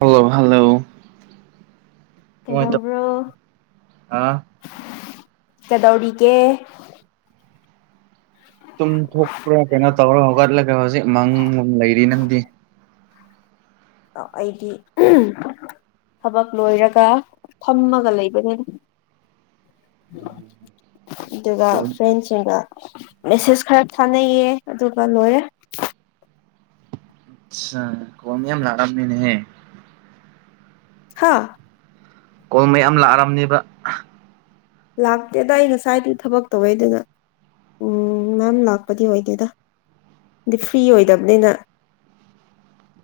hello hello ꯀꯃꯥꯏꯅ ꯀꯩꯗꯧꯕ꯭ꯔꯣ ꯇꯧ ꯀꯩꯗꯧꯔꯤꯒꯦ ꯇꯨꯝꯊꯣꯛꯄ꯭ꯔꯥ ꯀꯩꯅꯣ ꯇꯧꯔ ꯍꯧꯒꯠꯂꯒ ꯍꯧꯖꯤꯛ ꯃꯪ ꯂꯩꯔꯤ ꯅꯪꯗꯤ ꯑ ꯑꯩꯒꯤ ꯎꯝ ꯍꯨꯝ ꯊꯕꯛ ꯂꯣꯏꯔꯒ ꯐꯝꯃꯒ ꯂꯩꯕꯅꯦ ꯑꯗꯨꯒ ꯐ꯭ꯔꯦꯟꯁꯤꯡꯒ ꯃꯦꯁꯦꯁ ꯈꯔ ꯊꯥꯅꯩꯌꯦ ꯑꯗꯨꯒ ꯂꯣꯏꯔꯦ ꯑꯁ ꯁꯥ ꯈꯣꯡ ꯅꯤꯌꯝ ꯅꯔꯝꯃꯦꯅꯦꯍꯦ ꯍꯥꯥ ꯀꯣꯜ ꯃꯌꯥꯝ ꯂꯥꯛꯔꯝꯅꯤꯕ ꯂꯥꯛꯇꯦꯗ ꯑꯩ ꯉꯁꯥꯏꯗꯩ ꯊꯕꯛ ꯇꯧꯋꯦ ꯑꯗꯨꯅ ꯎꯝ ꯃꯥꯝ ꯂꯥꯛꯄꯗꯤ ꯑꯣꯏꯗꯦꯗ ꯗꯤ ꯐ꯭ꯔꯤ ꯑꯣꯏꯗꯝꯅꯤꯅ [inaudible]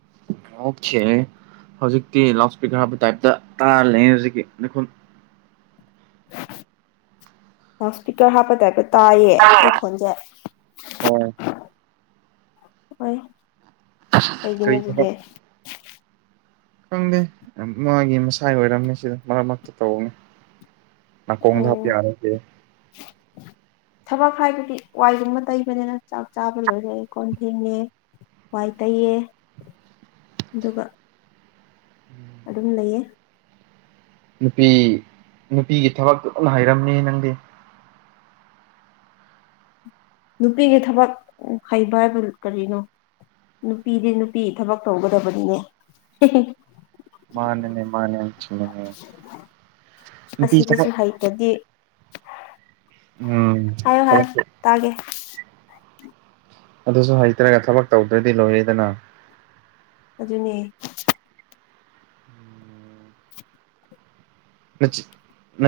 [unintelligible] ꯍꯧꯖꯤꯛꯇꯤ ꯂꯥꯎꯠ ꯁ꯭ꯄꯤꯀꯔ ꯍꯥꯞꯄ ꯇꯥꯏꯞꯇ ꯇꯥꯔ ꯂꯩꯌꯦ ꯍꯧꯖꯤꯛꯀꯤ ꯃꯤꯈꯨꯝ ꯂꯥꯎꯠ ꯁ꯭ꯄꯤꯀꯔ ꯍꯥꯞꯄ ꯇꯥꯏꯞꯇ ꯇꯥꯏꯌꯦ ꯑꯩ ꯈꯣꯟꯖꯦ ꯍꯣꯏ ꯍꯣꯏ ꯀꯩꯒꯤꯅꯣ ꯀꯔꯤ ꯑꯗꯨꯗꯤ ꯊꯕꯛ ꯈꯪꯗꯦ ꯑ ꯃꯥꯒꯤ ꯃꯁꯥꯏ ꯑꯣꯏꯔꯝꯃꯦ ꯁꯤꯗ ꯃꯔꯛ ꯃꯔꯛꯇ ꯇꯧꯅꯤ ꯅꯀꯣꯡꯗ ꯍꯥꯞ ꯎꯝ ꯌꯥꯔꯗꯦ ꯊꯕꯛ ꯍꯥꯏꯕꯗꯤ ꯋꯥꯏꯒꯨꯝꯕ ꯇꯩꯕꯅꯦꯗ ꯆꯥꯛ ꯆꯥꯕ ꯂꯣꯏꯔꯦ ꯀꯣꯟ ꯐꯦꯡꯉꯦ ꯋꯥꯏ ꯇꯩꯌꯦ ꯑꯗꯨꯒ ꯑꯗꯨꯝ ꯂꯩꯌꯦ ꯅꯨꯄꯤ ꯅꯨꯄꯤꯒꯤ ꯊꯕꯛꯇꯣ ꯗꯨꯝ ꯍꯩꯔꯝꯅꯤ ꯅꯪꯗꯤ ꯅꯨꯄꯤꯒꯤ ꯊꯕꯛ ꯍꯩꯕ ꯍꯥꯏꯕ ꯀꯔꯤꯅꯣ ꯅꯨꯄꯤꯗꯤ ꯅꯨꯄꯤ ꯊꯕꯛ ꯇꯧꯒꯗꯕꯅꯤꯅꯦ ꯍꯦꯍꯦ ꯃꯥꯟꯅꯅꯦ ꯃꯥꯅꯦ ꯆꯨꯝꯃꯤꯅꯦ ꯅꯨꯄꯤ ꯆ ꯑꯁꯤꯗꯁꯨ ꯍꯩꯇꯗꯤ [inaudible] ꯍꯥꯏꯌꯣ ꯍꯥꯏꯌꯣ ꯊꯕꯛꯇꯤ ꯇꯥꯒꯦ ꯑꯗꯨꯁꯨ ꯍꯩꯇ꯭ꯔꯦ ꯊꯕꯛ ꯇꯧꯗ꯭ꯔꯗꯤ ꯂꯣꯏꯔꯦꯗꯅ ꯑꯗꯨꯅꯦ ꯉꯆꯤꯠ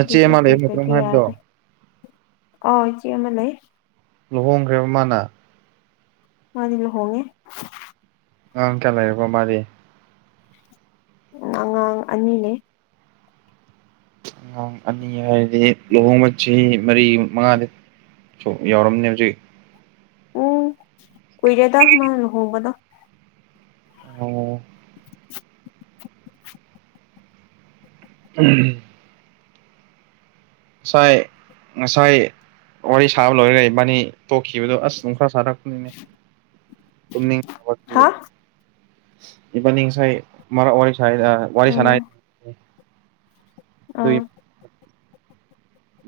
ꯑꯗꯨꯁꯨ ꯍꯩꯇ꯭ꯔꯗꯤ ꯌꯥꯔꯦ ꯑꯧ ꯏꯆꯦ ꯑꯃ ꯂꯩ ꯂꯨꯍꯣꯡꯈ꯭ꯔꯦꯕ ꯃꯥꯅ ꯃꯥꯗꯤ ꯂꯨꯍꯣꯡꯉꯦ ꯑꯉꯥꯡ ꯀ꯭ꯌꯥ ꯂꯩꯔꯕ ꯃꯥꯗꯤ ꯑꯉꯥꯡ ꯑꯅꯤꯅꯦ ꯑꯉꯥꯡ ꯑꯅꯤ ꯍꯥꯏꯔꯗꯤ ꯂꯨꯍꯣꯡꯕ ꯆꯥꯍꯤ ꯃꯔꯤ ꯃꯉꯥꯗꯤ ꯁꯣꯛ ꯌꯥꯎꯔꯝꯅꯤ ꯍꯧꯖꯤꯛ ꯎꯝ ꯀꯨꯏꯔꯦꯗ ꯃꯥꯅ ꯂꯨꯍꯣꯡꯕꯗꯣ ꯑꯣ [unintelligible] ꯉꯁꯥꯏ ꯉꯁꯥꯏ ꯋꯥꯔꯤ ꯁꯥꯕ ꯂꯣꯏꯔꯒ ꯏꯕꯥꯟꯅꯤ ꯇꯣꯛꯈꯤꯕꯗꯣ ꯑꯁ ꯅꯨꯡꯁꯥ ꯁꯥꯔꯛ ꯊꯣꯛꯏꯝꯃꯦ ꯇꯨꯝꯅꯤꯡꯕꯒꯤ ꯍꯥ ꯏꯕꯟꯅꯤ ꯉꯁꯥꯏ ꯃꯔꯛ ꯋꯥꯏ ꯁꯥꯏ ꯑ ꯋꯥꯔꯤ ꯁꯥꯟꯅꯩ ꯑꯗꯨꯒꯤ ꯑ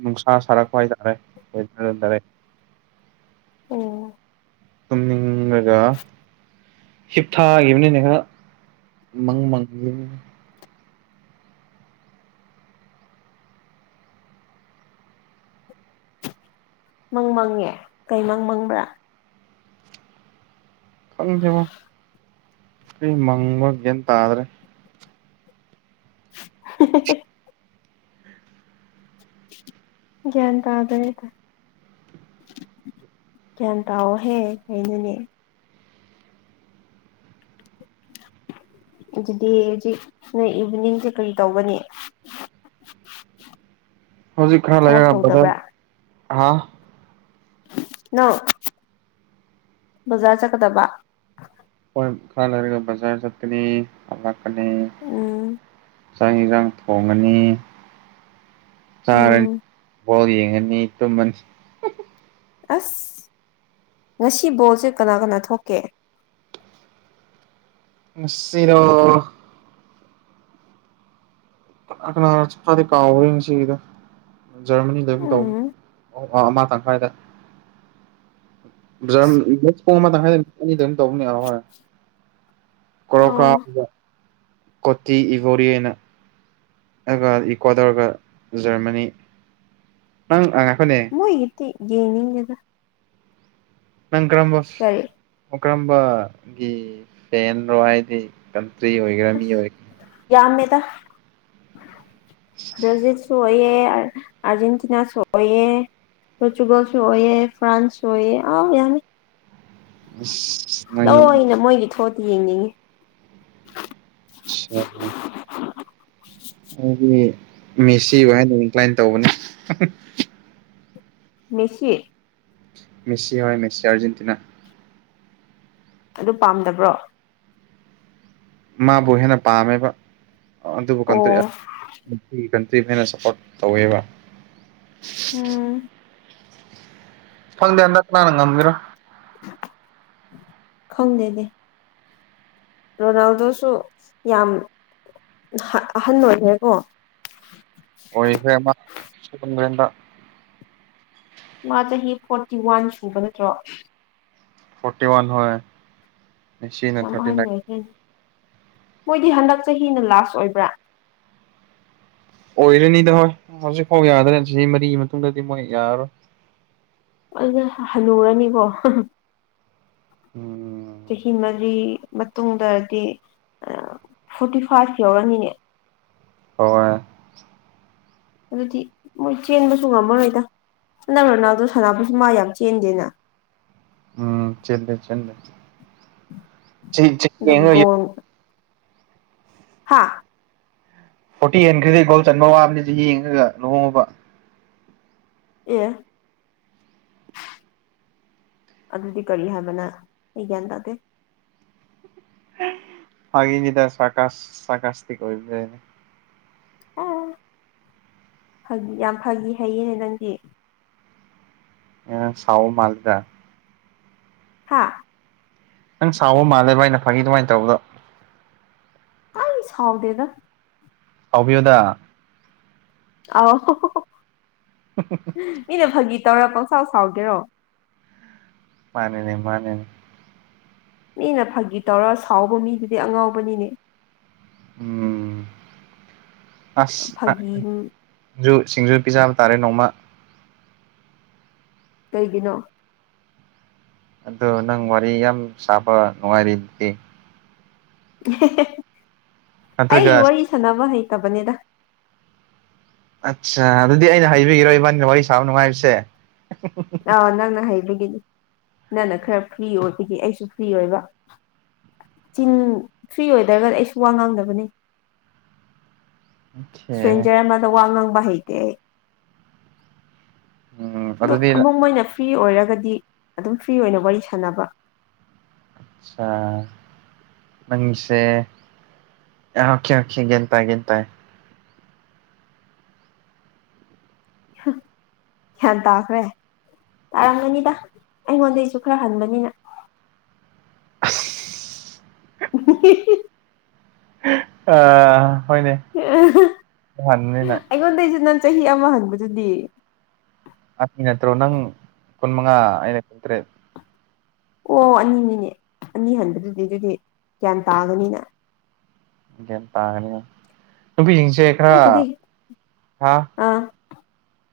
ꯅꯨꯡꯁꯥ ꯁꯥꯔꯛꯄ ꯍꯥꯏꯇꯥꯔꯦ ꯋꯦꯗ꯭ꯔ ꯗꯥꯔꯦ ꯑꯣ ꯇꯨꯝꯅꯤꯡꯉꯒ ꯍꯤꯞꯊꯈꯤꯕꯅꯤꯅꯦ ꯈꯔ ꯃꯪ ꯃꯪ ꯃꯪ ꯃꯪꯉꯦ ꯀꯩ ꯃꯪ ꯃꯪꯕ꯭ꯔꯥ ꯈꯪꯗꯦꯕꯣ ꯊꯔꯤ ꯃꯪꯕ ꯒ꯭ꯌꯥꯟ ꯇꯥꯗ꯭ꯔꯦ [unintelligible] ꯒ꯭ꯌꯥꯟ ꯇꯥꯗ꯭ꯔꯦ ꯒ꯭ꯌꯥꯟ ꯇꯥꯑꯣꯍꯦ ꯀꯩꯅꯣꯅꯦ ꯑꯗꯨꯗꯤ ꯍꯧꯖꯤꯛ ꯅꯣꯏ ꯏꯚꯤꯅꯤꯡꯁꯦ ꯀꯔꯤ ꯇꯧꯒꯅꯤ [inaudible] ꯍꯧꯖꯤꯛ ꯈꯔ ꯊꯕꯛ ꯂꯦꯔꯒ ꯕꯖꯥꯔ ꯇꯧꯗꯕ꯭ꯔꯥ ꯍꯥ ꯅꯪ ꯕꯖꯥꯔ ꯆꯠꯀꯗꯕꯥ ꯈꯔꯒ ꯂꯩꯔꯒ ꯕꯖꯥꯔ ꯆꯠꯀꯅꯤ ꯑꯃꯨꯛ ꯂꯥꯛꯀꯅꯤ ꯎꯝ ꯆꯥꯛ ꯍꯦꯟꯖꯥꯡ ꯊꯣꯡꯉꯅꯤ ꯆꯥꯔꯅꯤ ꯎꯝ ꯕꯣꯜ ꯌꯦꯡꯉꯅꯤ ꯇꯨꯝꯃꯅꯤ ꯑꯁ ꯉꯁꯤ ꯕꯣꯜꯁꯦ ꯀꯅꯥ ꯀꯅꯥ ꯊꯣꯛꯀꯦ ꯉꯁꯤꯔꯣ ꯀꯅꯥ ꯀꯅꯥ ꯈꯔꯗꯤ ꯀꯥꯎꯈ꯭ꯔꯦ ꯉꯁꯤꯒꯤꯗ ꯖꯔꯃꯅꯤꯗ ꯑꯗꯨꯝ ꯇꯧꯅꯤ ꯎꯝ ꯑꯃ ꯇꯪꯈꯥꯏꯗ [inaudible] [unintelligible] ꯑꯣ [unintelligible] ꯑꯗꯨꯒ ꯏꯀ꯭ꯋꯥꯗꯔꯒ ꯖꯔꯃꯅꯤ ꯑꯪ ꯑꯥ ꯃꯣꯏꯒꯤꯗꯤ ꯌꯦꯡꯅꯤꯡꯗꯦꯗ ꯅꯪ ꯀꯔꯝꯕ ꯀꯔꯤ ꯀꯔꯝꯕꯒꯤ ꯐꯦꯟꯔꯣ ꯍꯥꯏꯗꯤ ꯀ [unintelligible] ꯑꯣꯏꯒꯦꯔ ꯃꯤ ꯑꯁ ꯑꯣꯏꯒꯦꯔ ꯌꯥꯝꯃꯦꯗ ꯕ꯭ꯔꯖꯤꯜꯁꯨ ꯑꯣꯏꯌꯦ ꯑꯔꯖꯦꯟꯇꯤꯅꯥꯁꯨ ꯑꯣꯏꯌꯦ ꯄ꯭ꯔꯣꯇꯨꯒꯜꯁꯨ ꯑꯣꯏꯌꯦ ꯐ꯭ꯔꯥꯟꯁꯁꯨ ꯑꯣꯏꯌꯦ ꯑꯥ ꯌꯥꯝꯃꯤ ꯑꯁ ꯅꯪꯒꯤ ꯂꯣꯏꯅ ꯃꯣꯏꯒꯤ ꯊꯣꯛꯑꯗꯤ ꯌꯦꯡꯅꯤꯡꯉꯤ ꯁꯤ ꯑ [unintelligible] ꯑꯩꯗꯤ ꯃꯦꯁꯤꯕꯨ ꯍꯥꯏꯅ ꯏꯟꯀ꯭ꯂꯥꯏꯟ ꯇꯧꯕꯅꯦ ꯃꯦꯁꯤ ꯃꯦꯁꯤ ꯍꯣꯏ ꯃꯦꯁꯤ ꯑꯔꯖꯦꯟꯇꯤꯅꯥ ꯑꯗꯨ ꯄꯥꯝꯗꯕ꯭ꯔꯣ ꯃꯥꯕꯨ ꯍꯦꯟꯅ ꯄꯥꯝꯃꯦꯕ ꯑꯗꯨꯕꯨ ꯀꯟꯇ꯭ꯔꯤ ꯑ ꯑꯣ ꯀꯟꯇ꯭ꯔꯤ ꯍꯦꯟꯅ ꯁꯄꯣꯔꯠ ꯇꯧꯋꯦꯕ ꯎꯝ ꯈꯪꯗꯦ ꯍꯟꯗꯛ ꯀꯅꯥꯅ ꯉꯝꯒꯦꯔ ꯈꯪꯗꯦꯗꯤ ꯔꯣꯅꯥꯜꯗꯣꯁꯨ ꯌꯥꯝ ꯍꯥ ꯑꯍꯟ ꯑꯣꯏꯈ꯭ꯔꯦꯀꯣ ꯑꯣꯏꯈ꯭ꯔꯦ ꯃꯥ [unintelligible] ꯃꯥ ꯆꯍꯤ ꯐꯣꯔꯇꯤ ꯋꯥꯟ ꯁꯨꯕ ꯅꯠꯇ꯭ꯔꯣ ꯐꯣꯔꯇꯤ ꯋꯥꯟ ꯍꯣꯢ ꯃꯦꯁꯤꯅ ꯌꯥꯝ ꯑꯍꯟ ꯊꯔꯇꯤꯅꯥꯏꯟ ꯑꯣꯏꯈ꯭ꯔꯦ ꯃꯣꯏꯗꯤ ꯍꯟꯗꯛ ꯆꯍꯤꯅ ꯂꯥꯁ ꯑꯣꯏꯕ꯭ꯔꯥ ꯑꯣꯏꯔꯅꯤꯗ ꯍꯣꯏ ꯍꯧꯖꯤꯛꯐꯥꯎ ꯌꯥꯗ꯭ꯔꯦ ꯆꯍꯤ ꯃꯔꯤ ꯃꯇꯨꯡꯗꯗꯤ ꯃꯣꯏ ꯌꯥꯔꯔꯣꯏ ꯑꯗꯨ ꯍꯟꯅꯨꯔꯅꯤꯀꯣ ꯍꯍꯥ ꯎꯝ ꯆꯍꯤ ꯃꯔꯤ ꯃꯇꯨꯡꯗꯗꯤ ꯑꯥ ꯐꯣꯔꯇꯤ ꯐꯥꯏꯚ ꯌꯧꯔꯅꯤꯅꯦ ꯍꯣꯢ ꯑꯗꯨꯗꯤ ꯃꯣꯏ ꯆꯦꯟꯕꯁꯨ ꯉꯝꯃꯔꯣꯏꯗ ꯍꯟꯗꯛ ꯔꯣꯅꯥꯜꯗꯣ ꯁꯥꯟꯅꯕꯁꯨ ꯃꯥ ꯌꯥꯝ ꯆꯦꯟꯗꯦꯅ ꯎꯝ ꯆꯦꯟꯗꯦ ꯆꯦꯟꯗꯦ ꯆꯍꯤ ꯆꯍꯤ ꯑꯗꯨ ꯌꯦꯡꯔ ꯍꯥꯥ ꯐꯣꯔꯇꯤ ꯍꯦꯟꯈ꯭ꯔꯗꯤ ꯒꯣꯜ ꯆꯟꯕ ꯋꯥꯕꯅꯦ ꯆꯍꯤ ꯌꯦꯡꯉꯒ ꯂꯨꯍꯣꯡꯉꯣꯕ ꯑꯦ ꯑꯗꯨꯗꯤ ꯀꯔꯤ ꯍꯥꯏꯕ ꯅꯪ ꯑꯩ ꯒ꯭ꯌꯥꯟ ꯇꯥꯗꯦ ꯐꯒꯤꯅꯤꯗ ꯁꯥꯔꯀꯥꯁ ꯁꯥꯔꯀꯥꯁꯇꯤꯛ ꯑꯣꯏꯕ꯭ꯔꯅꯦ ꯑꯥ ꯐꯥꯒꯤ ꯌꯥꯝ ꯐꯥꯒꯤ ꯍꯩꯌꯦꯅꯦ ꯅꯪꯗꯤ ꯑꯥ ꯁꯥꯎꯕ ꯃꯥꯜꯂꯦꯗ ꯍꯥꯥ ꯅꯪ ꯁꯥꯎꯕ ꯃꯥꯜꯂꯦꯕ ꯑꯩꯅ ꯐꯥꯒꯤ ꯑꯗꯨꯃꯥꯏꯅ ꯇꯧꯕꯗꯣ ꯑꯩ ꯁꯥꯎꯗꯦꯗ ꯁꯥꯎꯕꯤꯌꯣꯗ ꯑꯥꯎ ꯍꯍ ꯃꯤꯅ ꯐꯥꯒꯤ ꯇꯧꯔ ꯄꯪꯁꯥꯎ ꯁꯥꯎꯒꯦꯔꯣ ꯃꯥꯅꯤꯅꯦ ꯃꯥꯅꯤꯅꯦ ꯃꯤꯅ ꯐꯥꯒꯤ ꯇꯧꯔ ꯁꯥꯎꯕ ꯃꯤꯗꯨꯗꯤ ꯑꯉꯥꯎꯕꯅꯤꯅꯦ ꯎꯝ ꯑꯁ ꯑꯥ ꯐꯥꯒꯤ ꯖꯨ ꯁꯤꯡꯖꯨ ꯄꯤꯖꯕ ꯇꯥꯔꯦ ꯅꯣꯡꯃ ꯀꯩꯒꯤꯅꯣ ꯑꯗꯣ ꯅꯪ ꯋꯥꯔꯤ ꯌꯥꯝ ꯁꯥꯕ ꯅꯨꯡꯉꯥꯏꯔꯤꯗꯨꯗꯤ ꯍꯦꯍꯦ ꯑꯩ ꯅꯠꯇ꯭ꯔꯒ ꯋꯥꯔꯤ ꯁꯥꯟꯅꯕ ꯍꯩꯇꯕꯅꯦꯗ ꯑꯠꯆꯥ ꯑꯗꯨꯗꯤ ꯑꯩꯅ ꯍꯩꯕꯒꯤꯔꯣ ꯏꯕꯥꯅꯤꯅ ꯋꯥꯔꯤ ꯁꯥꯕ ꯅꯨꯡꯉꯥꯏꯕꯁꯦ ꯑꯥꯎ ꯅꯪꯅ ꯍꯩꯕꯒꯤꯅꯤ ꯅꯪ ꯅ ꯈꯔ ꯐ꯭ꯔꯤ ꯑꯣꯏꯕꯒꯤ ꯑꯩꯁꯨ ꯐ꯭ꯔꯤ ꯑꯣꯏꯕ ꯆꯤꯟ ꯐ꯭ꯔꯤ ꯑꯣꯏꯗ꯭ꯔꯒ ꯑꯩꯁꯨ ꯋꯥ ꯉꯥꯡꯗꯕꯅꯦ ꯑꯣꯀꯦ ꯁ꯭ꯇꯔꯦꯟꯖꯔ ꯑꯃꯗ ꯋꯥ ꯉꯥꯡꯕ ꯍꯩꯇꯦ ꯑꯩ ꯎꯝ ꯑꯗꯨꯗꯤ ꯑꯗꯣ ꯃꯣꯏꯅ ꯐ꯭ꯔꯤ ꯑꯣꯏꯔꯒꯗꯤ ꯑꯗꯨꯝ ꯐ꯭ꯔꯤ ꯑꯣꯏꯅ ꯋꯥꯔꯤ ꯁꯥꯟꯅꯕ ꯑꯆꯥ ꯅꯪꯁꯦ ꯑ ꯑꯣꯈꯦ ꯑꯣꯈꯦ ꯒ꯭ꯌꯥꯟ ꯇꯥꯏ ꯒ꯭ꯌꯥꯟ ꯇꯥꯏ ꯍꯥ ꯒ꯭ꯌꯥꯟ ꯇꯥꯈ꯭ꯔꯦ ꯇꯥꯔꯝꯒꯅꯤꯗ ꯑꯩꯉꯣꯟꯗꯩꯁꯨ ꯈꯔ ꯍꯟꯕꯅꯤꯅ ꯑꯁ ꯎ ꯍꯤꯍꯤ ꯑꯥ ꯑꯥꯍ ꯑꯩꯉꯣꯟꯗꯩꯁꯨ ꯅꯪ ꯆꯍꯤ ꯑꯃ ꯍꯟꯕꯗꯨꯗꯤ ꯑꯩ ꯅꯠꯇ꯭ꯔꯣ ꯅꯪ ꯀꯨꯟ ꯃꯉꯥ ꯑꯩꯅ ꯀꯨꯟ ꯇꯔꯦꯠ ꯑꯣ ꯑꯅꯤꯅꯤꯅꯦ ꯑꯅꯤ ꯍꯟꯕꯗꯨꯗꯤ ꯑꯗꯨꯗꯤ ꯒ꯭ꯌꯥꯟ ꯇꯥꯒꯅꯤꯅ ꯒ꯭ꯌꯥꯟ ꯇꯥꯒꯅꯤ ꯍꯣꯢ ꯅꯨꯄꯤꯁꯤꯡꯁꯦ ꯈꯔ ꯑꯩꯕꯨꯗꯤ ꯊꯥ ꯑꯥ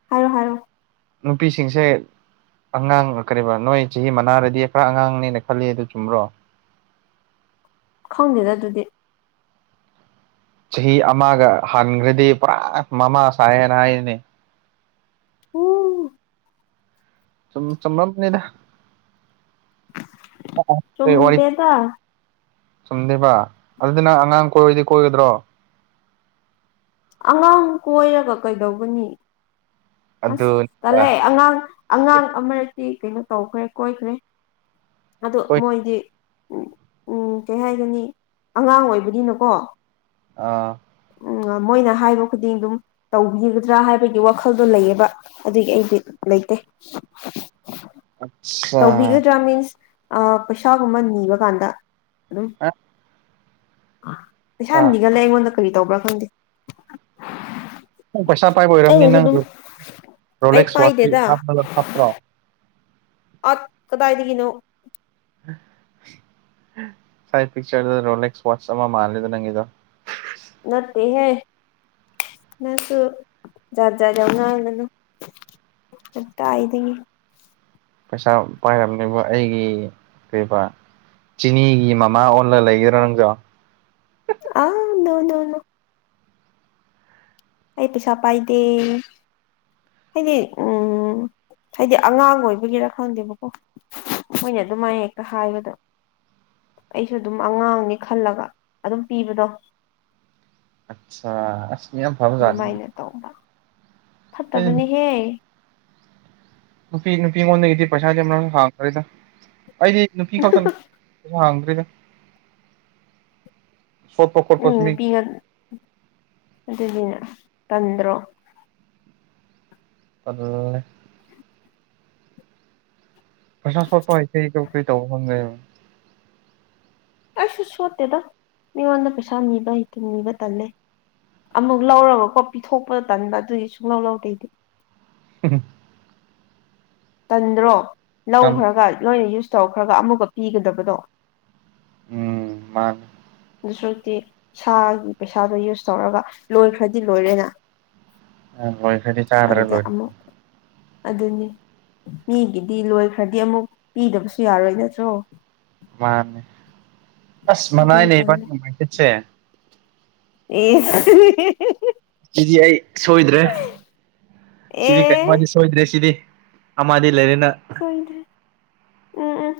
ꯍꯥꯏꯔꯣ ꯍꯥꯏꯔꯣ ꯅꯨꯄꯤꯁꯤꯡꯁꯦ ꯑꯉꯥꯡ ꯀꯔꯤꯕ ꯅꯣꯏ ꯆꯍꯤ ꯃꯅꯥꯔꯗꯤ ꯈꯔ ꯑꯉꯥꯡꯅꯦꯅ ꯈꯜꯂꯤ ꯑꯗꯨ ꯆꯨꯝꯕ꯭ꯔꯣ ꯈꯪꯗꯦꯗ ꯑꯗꯨꯗꯤ ꯆꯍꯤ ꯑꯃꯒ ꯍꯟꯈ꯭ꯔꯗꯤ ꯄꯨꯔꯥ ꯃꯃꯥ ꯁꯥꯏꯌꯦꯅ ꯍꯥꯏꯌꯦꯅꯤ ꯎ ꯁꯨꯝ ꯆꯨꯝꯃꯝꯅꯤꯗ ꯆꯨꯃ ꯋꯥꯔꯤ ꯗꯦꯗ ꯆꯨꯝꯗꯦꯕ ꯑꯗꯨꯗꯤ ꯅꯪ ꯑꯉꯥꯡ ꯀꯣꯏꯌꯣꯗꯤ ꯀꯣꯏꯒꯗ꯭ꯔꯣ ꯑꯉꯥꯡ ꯀꯣꯏꯔꯒ ꯀꯩꯗꯧꯒꯅꯤ ꯑꯁ ꯇꯜꯂꯦ ꯑꯗꯨꯅꯤꯗ ꯑꯉꯥꯡ ꯑꯉꯥꯡ ꯑꯃ ꯁꯤ ꯀꯩꯅꯣ ꯇꯧꯈ꯭ꯔꯦ ꯀꯣꯏꯈ꯭ꯔꯦ ꯑꯗꯣ ꯀꯣꯏ ꯃꯣꯏꯗꯤ ꯎꯝ ꯎꯝ ꯀꯩ ꯍꯥꯏꯒꯅꯤ ꯑꯉꯥꯡ ꯑꯣꯏꯕꯅꯤꯅꯀꯣ ꯑꯥ ꯎꯝ ꯃꯣꯏꯅ ꯍꯥꯏꯕ ꯈꯨꯗꯤꯡ ꯑꯗꯨꯝ ꯇꯧꯕꯤꯒꯗ꯭ꯔꯥ ꯍꯥꯏꯕꯒꯤ ꯋꯥꯈꯜꯗꯣ ꯂꯩꯌꯦꯕ ꯑꯗꯨꯒꯤ ꯑꯩꯗꯤ ꯂꯩꯇꯦ ꯑꯠꯆꯥ ꯇꯧꯕꯤꯒꯗ꯭ꯔꯥ ꯃꯤꯟꯁ ꯄꯩꯁꯥꯒꯨꯝꯕ ꯅꯤꯕ ꯀꯥꯟꯗ ꯑꯗꯨꯝ ꯄꯩꯁꯥ ꯅꯤꯒꯜꯂꯦ ꯑꯩꯉꯣꯟꯗ ꯀꯔꯤ ꯇꯧꯕ꯭ꯔꯥ ꯈꯪꯗꯦ ꯅꯪ ꯄꯩꯁꯥ ꯄꯥꯏꯕ ꯑꯣꯏꯔꯝꯅꯤ ꯑꯩꯅꯁꯨ ꯑꯗꯨꯝ ꯅꯪꯗꯨ ꯑꯩ ꯔꯣꯂꯦꯛꯁ ꯋꯥꯠꯁꯇꯤ ꯄꯥꯏꯗꯦꯗ ꯍꯥꯞꯄ ꯍꯥꯞꯇ꯭ꯔꯣ ꯑꯠ ꯀꯗꯥꯏꯗꯒꯤꯅꯣ [unintelligible] ꯁꯥꯢꯠ ꯄꯤꯛꯆꯔꯗꯣ ꯔꯣꯂꯦꯛꯁ ꯋꯥꯠꯁ ꯑꯃ ꯃꯥꯜꯂꯦꯗ ꯅꯪꯒꯤꯗꯣ ꯅꯠꯇꯦꯍꯦ ꯅꯡꯁꯨ ꯖꯥꯠ ꯖꯥꯠ ꯌꯥꯝ ꯉꯥꯡꯒꯅꯨ ꯀꯗꯥꯏꯗꯒꯤ ꯄꯩꯁꯥ ꯄꯥꯏꯔꯝꯅꯦꯕ ꯑꯩꯒꯤ ꯀꯩꯕ ꯆꯤꯅꯤꯒꯤ ꯃꯃꯥ ꯑꯣꯟꯂ ꯂꯩꯒꯦꯔꯣ ꯅꯪꯖꯨ ꯑꯥ ꯅꯣꯅꯣꯅꯣ ꯑꯩ ꯄꯩꯁꯥ ꯄꯥꯏꯗꯦ ꯍꯥꯏꯅꯦ ꯎꯝ ꯍꯥꯏꯗꯤ ꯑꯉꯥꯡ ꯑꯣꯏꯕꯒꯤꯔ ꯈꯪꯗꯦꯕꯀꯣ ꯃꯣꯏꯅ ꯑꯗꯨꯃꯥꯏ ꯍꯦꯛꯇ ꯍꯥꯏꯕꯗ ꯑꯩꯁꯨ ꯑꯗꯨꯝ ꯑꯉꯥꯡꯅꯤ ꯈꯜꯂꯒ ꯑꯗꯨꯝ ꯄꯤꯕꯗꯣ ꯑꯠꯁꯥ ꯗꯨꯃꯥꯏꯅ ꯇꯧꯕ ꯑꯩ ꯐꯠꯇꯕꯅꯤꯍꯦ ꯅꯨꯄꯤ ꯅꯨꯄꯤ ꯑꯉꯣꯟꯗꯩꯗꯤ ꯄꯩꯁꯥꯗꯤ ꯑꯃꯔ ꯍꯥꯡꯈ꯭ꯔꯦꯗ ꯑꯩꯗꯤ ꯅꯨꯄꯤ ꯈꯛꯇꯪ ꯃꯨ ꯍꯥꯡꯈ꯭ꯔꯦꯗ ꯎꯝ ꯅꯨꯄꯤ ꯉꯟ ꯑꯗꯨꯅꯦ ꯇꯟꯗ꯭ꯔꯣ ꯇꯜꯂꯦ ꯄꯩꯁꯥ ꯁꯣꯠꯄ ꯍꯩꯇꯦ ꯗꯨ ꯀꯩꯇꯧꯕ ꯐꯪꯉꯦ ꯑꯩꯁꯨ ꯁꯣꯠꯇꯦꯗ ꯃꯤꯉꯣꯟꯗ ꯄꯩꯁꯥ ꯅꯤꯕ ꯍꯩꯇꯦ ꯅꯤꯕ ꯇꯜꯂꯦ ꯑꯃꯨꯛ ꯂꯧꯔꯒꯀꯣ ꯄꯤꯊꯣꯛꯄ ꯇꯟꯕ ꯑꯗꯨꯒꯤ ꯁꯨꯛꯂꯧ ꯂꯧꯗꯦ ꯑꯩꯗꯤ [unintelligible] ꯇꯟꯗ꯭ꯔꯣ ꯆꯝꯅ ꯂꯧꯈ꯭ꯔꯒ ꯂꯣꯏꯅ ꯌꯨꯁ ꯇꯧꯈ꯭ꯔꯒ ꯑꯃꯨꯛꯀ ꯄꯤꯒꯗꯕꯗꯣ ꯎꯡ ꯃꯥꯅꯦ ꯗꯨ ꯁꯔꯨꯛꯇꯤ ꯏꯁꯥꯒꯤ ꯄꯩꯁꯥꯗꯣ ꯌꯨꯁ ꯇꯧꯔꯒ ꯂꯣꯏꯈ꯭ꯔꯗꯤ ꯂꯣꯏꯔꯦꯅ ꯑ ꯂꯣꯏꯈ꯭ꯔꯗꯤ ꯆꯥꯗ꯭ꯔ ꯑꯗꯨꯗ ꯂꯣꯏ ꯑꯃꯨꯛ ꯑꯗꯨꯅꯤ ꯃꯤꯒꯤꯗꯤ ꯂꯣꯏꯈ꯭ꯔꯗꯤ ꯑꯃꯨꯛ ꯄꯤꯗꯕꯁꯨ ꯌꯥꯔꯣꯏ ꯅꯠꯇ꯭ꯔꯣ ꯃꯥꯅꯦ ꯑꯁ ꯑꯗꯨꯅ ꯃꯅꯅꯦꯕꯥꯏ [unintelligible] ꯑꯦꯁ [unintelligible] ꯁꯤꯗꯤ ꯑꯩ ꯁꯣꯏꯗ꯭ꯔꯦ ꯁꯤꯗꯤ ꯑꯦ ꯀꯩꯅꯣꯗꯤ ꯁꯣꯏꯗ꯭ꯔꯦ ꯁꯤꯗꯤ ꯑꯃꯗꯤ ꯂꯩꯔꯦꯅ ꯁꯣꯏꯗ꯭ꯔꯦ ꯎꯝ ꯎꯝ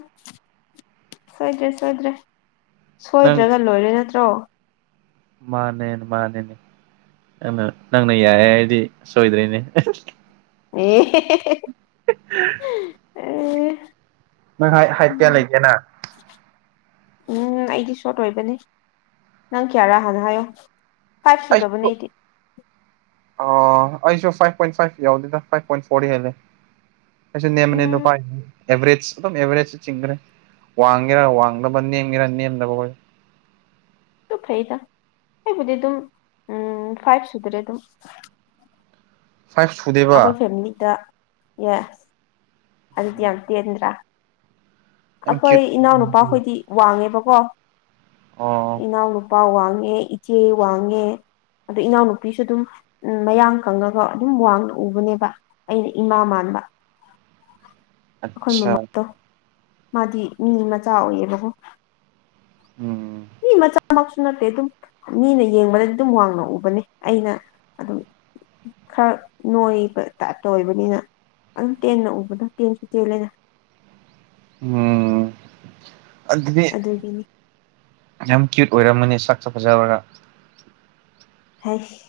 ꯁꯣꯏꯗ꯭ꯔꯦ ꯁꯣꯏꯗ꯭ꯔꯦ ꯁꯣꯏꯗ꯭ꯔꯒ ꯂꯣꯏꯔꯦ ꯅꯠꯇ꯭ꯔꯣ ꯃꯥꯟꯅꯦꯟ ꯃꯥꯟꯂꯦꯅꯦ ꯑꯗꯣ ꯅꯪꯅ ꯌꯥꯏ ꯍꯥꯏꯔꯗꯤ ꯁꯣꯏꯗ꯭ꯔꯦꯅꯦ [unintelligible] [unintelligible] ꯑꯦ ꯅꯪꯅ ꯍꯥꯏ ꯍꯥꯏꯠ ꯀ꯭ꯌꯥ ꯎꯝ ꯂꯩꯒꯦꯅ ꯎꯝ ꯑꯩꯗꯤ ꯁꯣꯔꯠ ꯑꯣꯏꯕꯅꯦ ꯅꯪ ꯀ꯭ꯌꯥꯔꯥ ꯍꯥꯟꯅ ꯍꯥꯏꯌꯣ ꯐꯥꯏꯚ ꯁꯨꯗꯕꯅꯦ ꯑꯩꯁꯨ ꯑꯩꯗꯤ ꯑꯣ ꯑꯩꯁꯨ ꯐꯥꯏꯚ ꯄꯣꯏꯟ ꯐꯥꯏꯚ ꯌꯧꯗꯦꯗ ꯐꯥꯏꯚ ꯄꯣꯏꯟ ꯐꯣꯔꯗꯤ ꯍꯦꯜꯂꯦ [unintelligible] ꯎꯝ ꯑꯦꯚꯔꯦꯖ ꯑꯗꯨꯝ ꯑꯦꯚꯔꯦꯖꯗ ꯆꯤꯡꯈ꯭ꯔꯦ ꯋꯥꯡꯒꯦꯔꯥ ꯋꯥꯡꯗꯕ ꯅꯦꯝꯒꯦꯔꯥ ꯅꯦꯝꯗꯕ [inaudible] ꯑꯗꯨ ꯐꯩꯌꯦꯗ ꯑꯩꯕꯨꯗꯤ ꯑꯗꯨꯝ ꯎꯝ ꯐꯥꯏꯚ ꯁꯨꯗ꯭ꯔꯦ ꯑꯗꯨꯝ [inaudible] ꯐꯥꯏꯚ ꯁꯨꯗꯦꯕ ꯑꯩꯈꯣꯏ ꯐꯦꯃꯤꯂꯤꯗ ꯌꯦ ꯑꯗꯨꯗꯤ ꯌꯥꯝ ꯇꯦꯟꯗ꯭ꯔꯥ ꯌꯥꯝ ꯑꯩꯈꯣꯏ ꯀ꯭ꯌꯨꯠ ꯏꯅꯥꯎꯅꯨꯄꯥꯈꯣꯏꯗꯤ ꯋꯥꯡꯉꯦꯕꯀꯣ ꯑꯣ ꯏꯅꯥꯎꯅ ꯃꯥ ꯋꯥꯡꯉꯦ ꯏꯆꯦ ꯋꯥꯡꯉꯦ ꯑꯗꯩ ꯏꯅꯥꯎꯅꯨꯄꯤꯁꯨ ꯑꯗꯨꯝ ꯎꯝ ꯃꯌꯥꯡ ꯀꯪꯉꯒ ꯑꯗꯨꯝ ꯋꯥꯡꯅ ꯎꯕꯅꯦꯕ ꯑꯩꯅ ꯏꯃꯥ ꯃꯥꯟ ꯕꯥ ꯑꯠꯁꯥ ꯃꯥꯗꯤ ꯃꯤ ꯃꯆꯥ ꯑꯣꯏꯌꯦꯕꯀꯣ ꯎꯝ ꯃꯤ ꯃꯆꯥ ꯃꯛꯁꯨ ꯅꯠꯇꯦ ꯑꯗꯨꯝ ꯃꯤꯅ ꯌꯦꯡꯕꯗꯗꯤ ꯑꯗꯨꯝ ꯋꯥꯡꯅ ꯎꯕꯅꯦ ꯑꯩꯅ ꯑꯗꯨꯝ ꯈꯔ ꯅꯣꯏꯕ ꯇꯣꯏꯞꯇ ꯑꯣꯏꯕꯅꯤꯅ ꯑꯗꯨ ꯇꯦꯟꯅ ꯎꯕꯗꯣ ꯇꯦꯟꯁꯨ ꯇꯦꯜꯂꯦꯅ ꯎꯝ ꯑꯗꯨꯗꯤ ꯑꯗꯨꯒꯤꯅꯤ ꯌꯥꯝ ꯀ꯭ꯌꯨꯠ ꯑꯣꯏꯔꯝꯒꯅꯤ ꯁꯛꯁꯨ ꯐꯖꯕ꯭ꯔ ꯍꯩꯁ